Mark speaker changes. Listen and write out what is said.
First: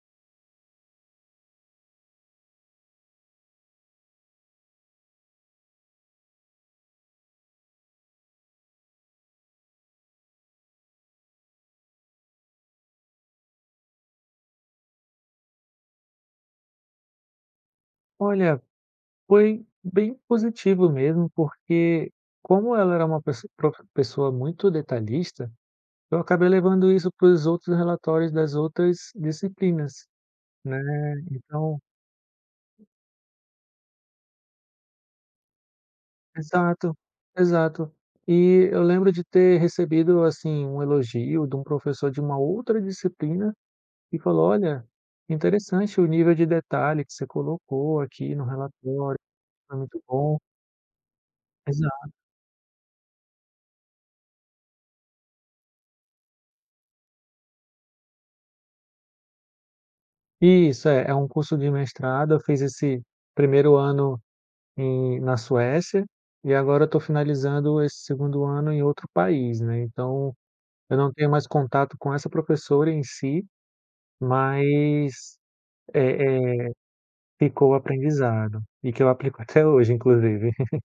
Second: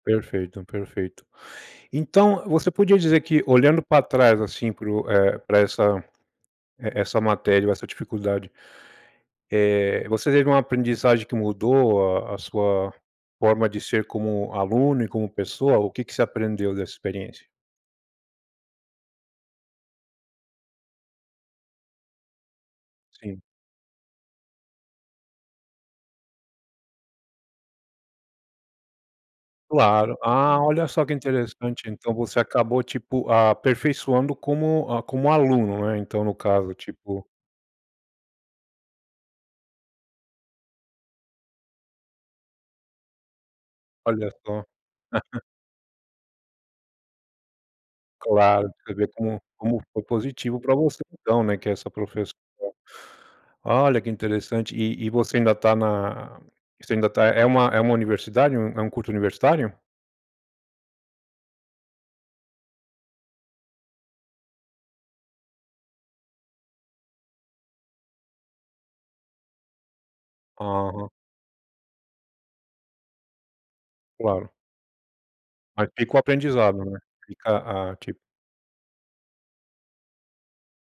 Speaker 1: Perfeito, perfeito. Então, você podia dizer que, olhando para trás, assim, para o eh, para essa e essa matéria ou essa dificuldade, eh, você teve uma aprendizagem que mudou a a sua forma de ser como aluno e como pessoa, o que que você aprendeu dessa experiência?
Speaker 2: Olha, foi bem positivo mesmo porque, como ela era uma
Speaker 1: Sim.
Speaker 2: pessoa profe pessoa muito detalhista, eu acabei levando isso para os outros relatórios das outras disciplinas,
Speaker 1: Claro, ah,
Speaker 2: né,
Speaker 1: olha só que
Speaker 2: então
Speaker 1: interessante, então, você acabou, tipo, aperfeiçoando como, ah, como aluno, né, então, no caso,
Speaker 2: Exato,
Speaker 1: tipo
Speaker 2: exato. E eu lembro de ter recebido, assim, um elogio de um professor de uma outra disciplina, que
Speaker 1: Olha
Speaker 2: falou:
Speaker 1: só.
Speaker 2: "Olha, interessante o nível de detalhe que você colocou aqui no
Speaker 1: Claro, você vê
Speaker 2: relatório,
Speaker 1: como
Speaker 2: né,
Speaker 1: como
Speaker 2: muito
Speaker 1: foi
Speaker 2: bom".
Speaker 1: positivo para você, então, né, que é essa
Speaker 2: Exato.
Speaker 1: professora. Olha, que interessante. E e você ainda está na você ainda está é uma é uma universidade, é um um curso universitário?
Speaker 2: Isso, é. É um curso de mestrado, eu fiz esse 1º ano em na Suécia, e agora eu estou finalizando esse 2º ano em outro país, né, então, eu não
Speaker 1: Hã.
Speaker 2: tenho mais contato com essa professora em si,
Speaker 1: Claro.
Speaker 2: mas,
Speaker 1: Mas fica o
Speaker 2: eh eh,
Speaker 1: aprendizado, né,
Speaker 2: ficou o
Speaker 1: fica, ah, tipo
Speaker 2: aprendizado, e que eu aplico até hoje, inclusive.